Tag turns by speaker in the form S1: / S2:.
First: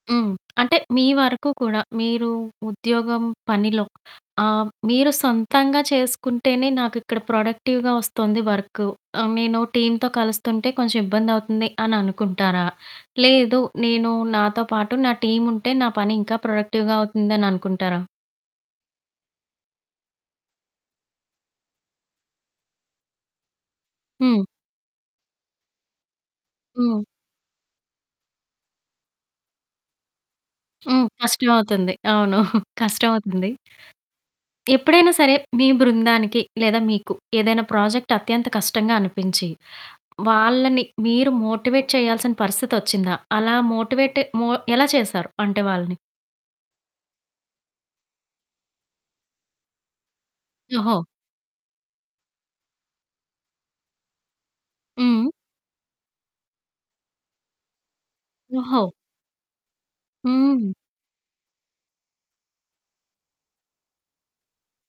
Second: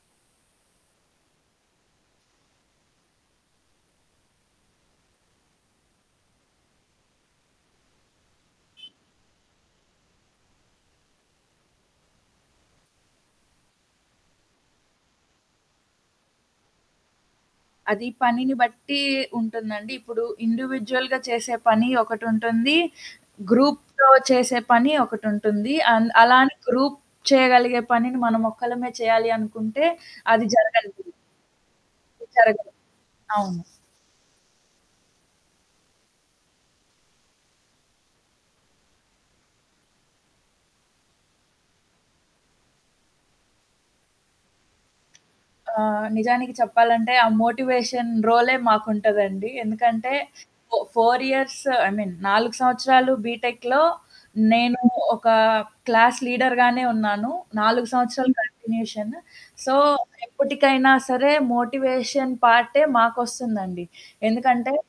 S1: హ్మ్. అంటే, మీ వరకు కూడా మీరు ఉద్యోగం పనిలో, ఆహ్, మీరు సొంతంగా చేసుకుంటేనే, నాకు ఇక్కడ ప్రొడక్టివ్‌గా ఒస్తోంది వర్కు. ఆహ్, నేను టీమ్‌తో కలుస్తుంటే, కొంచెం ఇబ్బందవుతుంది అని అనుకుంటారా? లేదు నేను, నాతో పాటు, నా టీముంటే, నా పని ఇంకా ప్రొడక్టివ్‌గా అవుతుందననుకుంటారా?
S2: అది పనిని బట్టి ఉంటుందండి. ఇప్పుడు ఇండివిడ్యువల్‌గా చేసే పని ఒకటుంటుంది. గ్రూప్‌తో
S1: హ్మ్.
S2: చేసే పని ఒకటుంటుంది. అన్ అలా అని గ్రూప్
S1: హ్మ్.
S2: చేయగలిగే పనిని, మనం ఒక్కలమే చేయాలి అనుకుంటే అది
S1: హ్మ్.
S2: జరగనిది.
S1: కష్టమవుతుంది. అవును.
S2: జరగదు.
S1: కష్టమవుతుంది.
S2: అవును.
S1: ఎప్పుడైనా సరే, మీ బృందానికి లేదా, మీకు ఏదైనా ప్రాజెక్ట్ అత్యంత కష్టంగా అనిపించి, వాళ్ళని మీరు మోటివేట్ చేయాల్సిన పరిస్థితొచ్చిందా? అలా మోటివేట్ మో ఎలా చేశారు, అంటే వాళ్ళని?
S2: ఆహ్, నిజానికి చెప్పాలంటే, ఆ మోటివేషన్ రోలే మాకుంటదండి. ఎందుకంటే, ఫో
S1: ఓహో!
S2: ఫోర్ ఇయర్స్ ఐ మీన్ 4 సంవత్సరాలు బీటెక్‌లో నేను ఒక
S1: హ్మ్.
S2: క్లాస్ లీడర్‌ గానే ఉన్నాను. 4 సంవత్సరాలు
S1: ఓహో!
S2: కంటిన్యూషన్. సో,
S1: హ్మ్.
S2: ఎప్పుటికైనా సరే మోటివేషన్ పార్టే మాకొస్తుందండి. ఎందుకంటే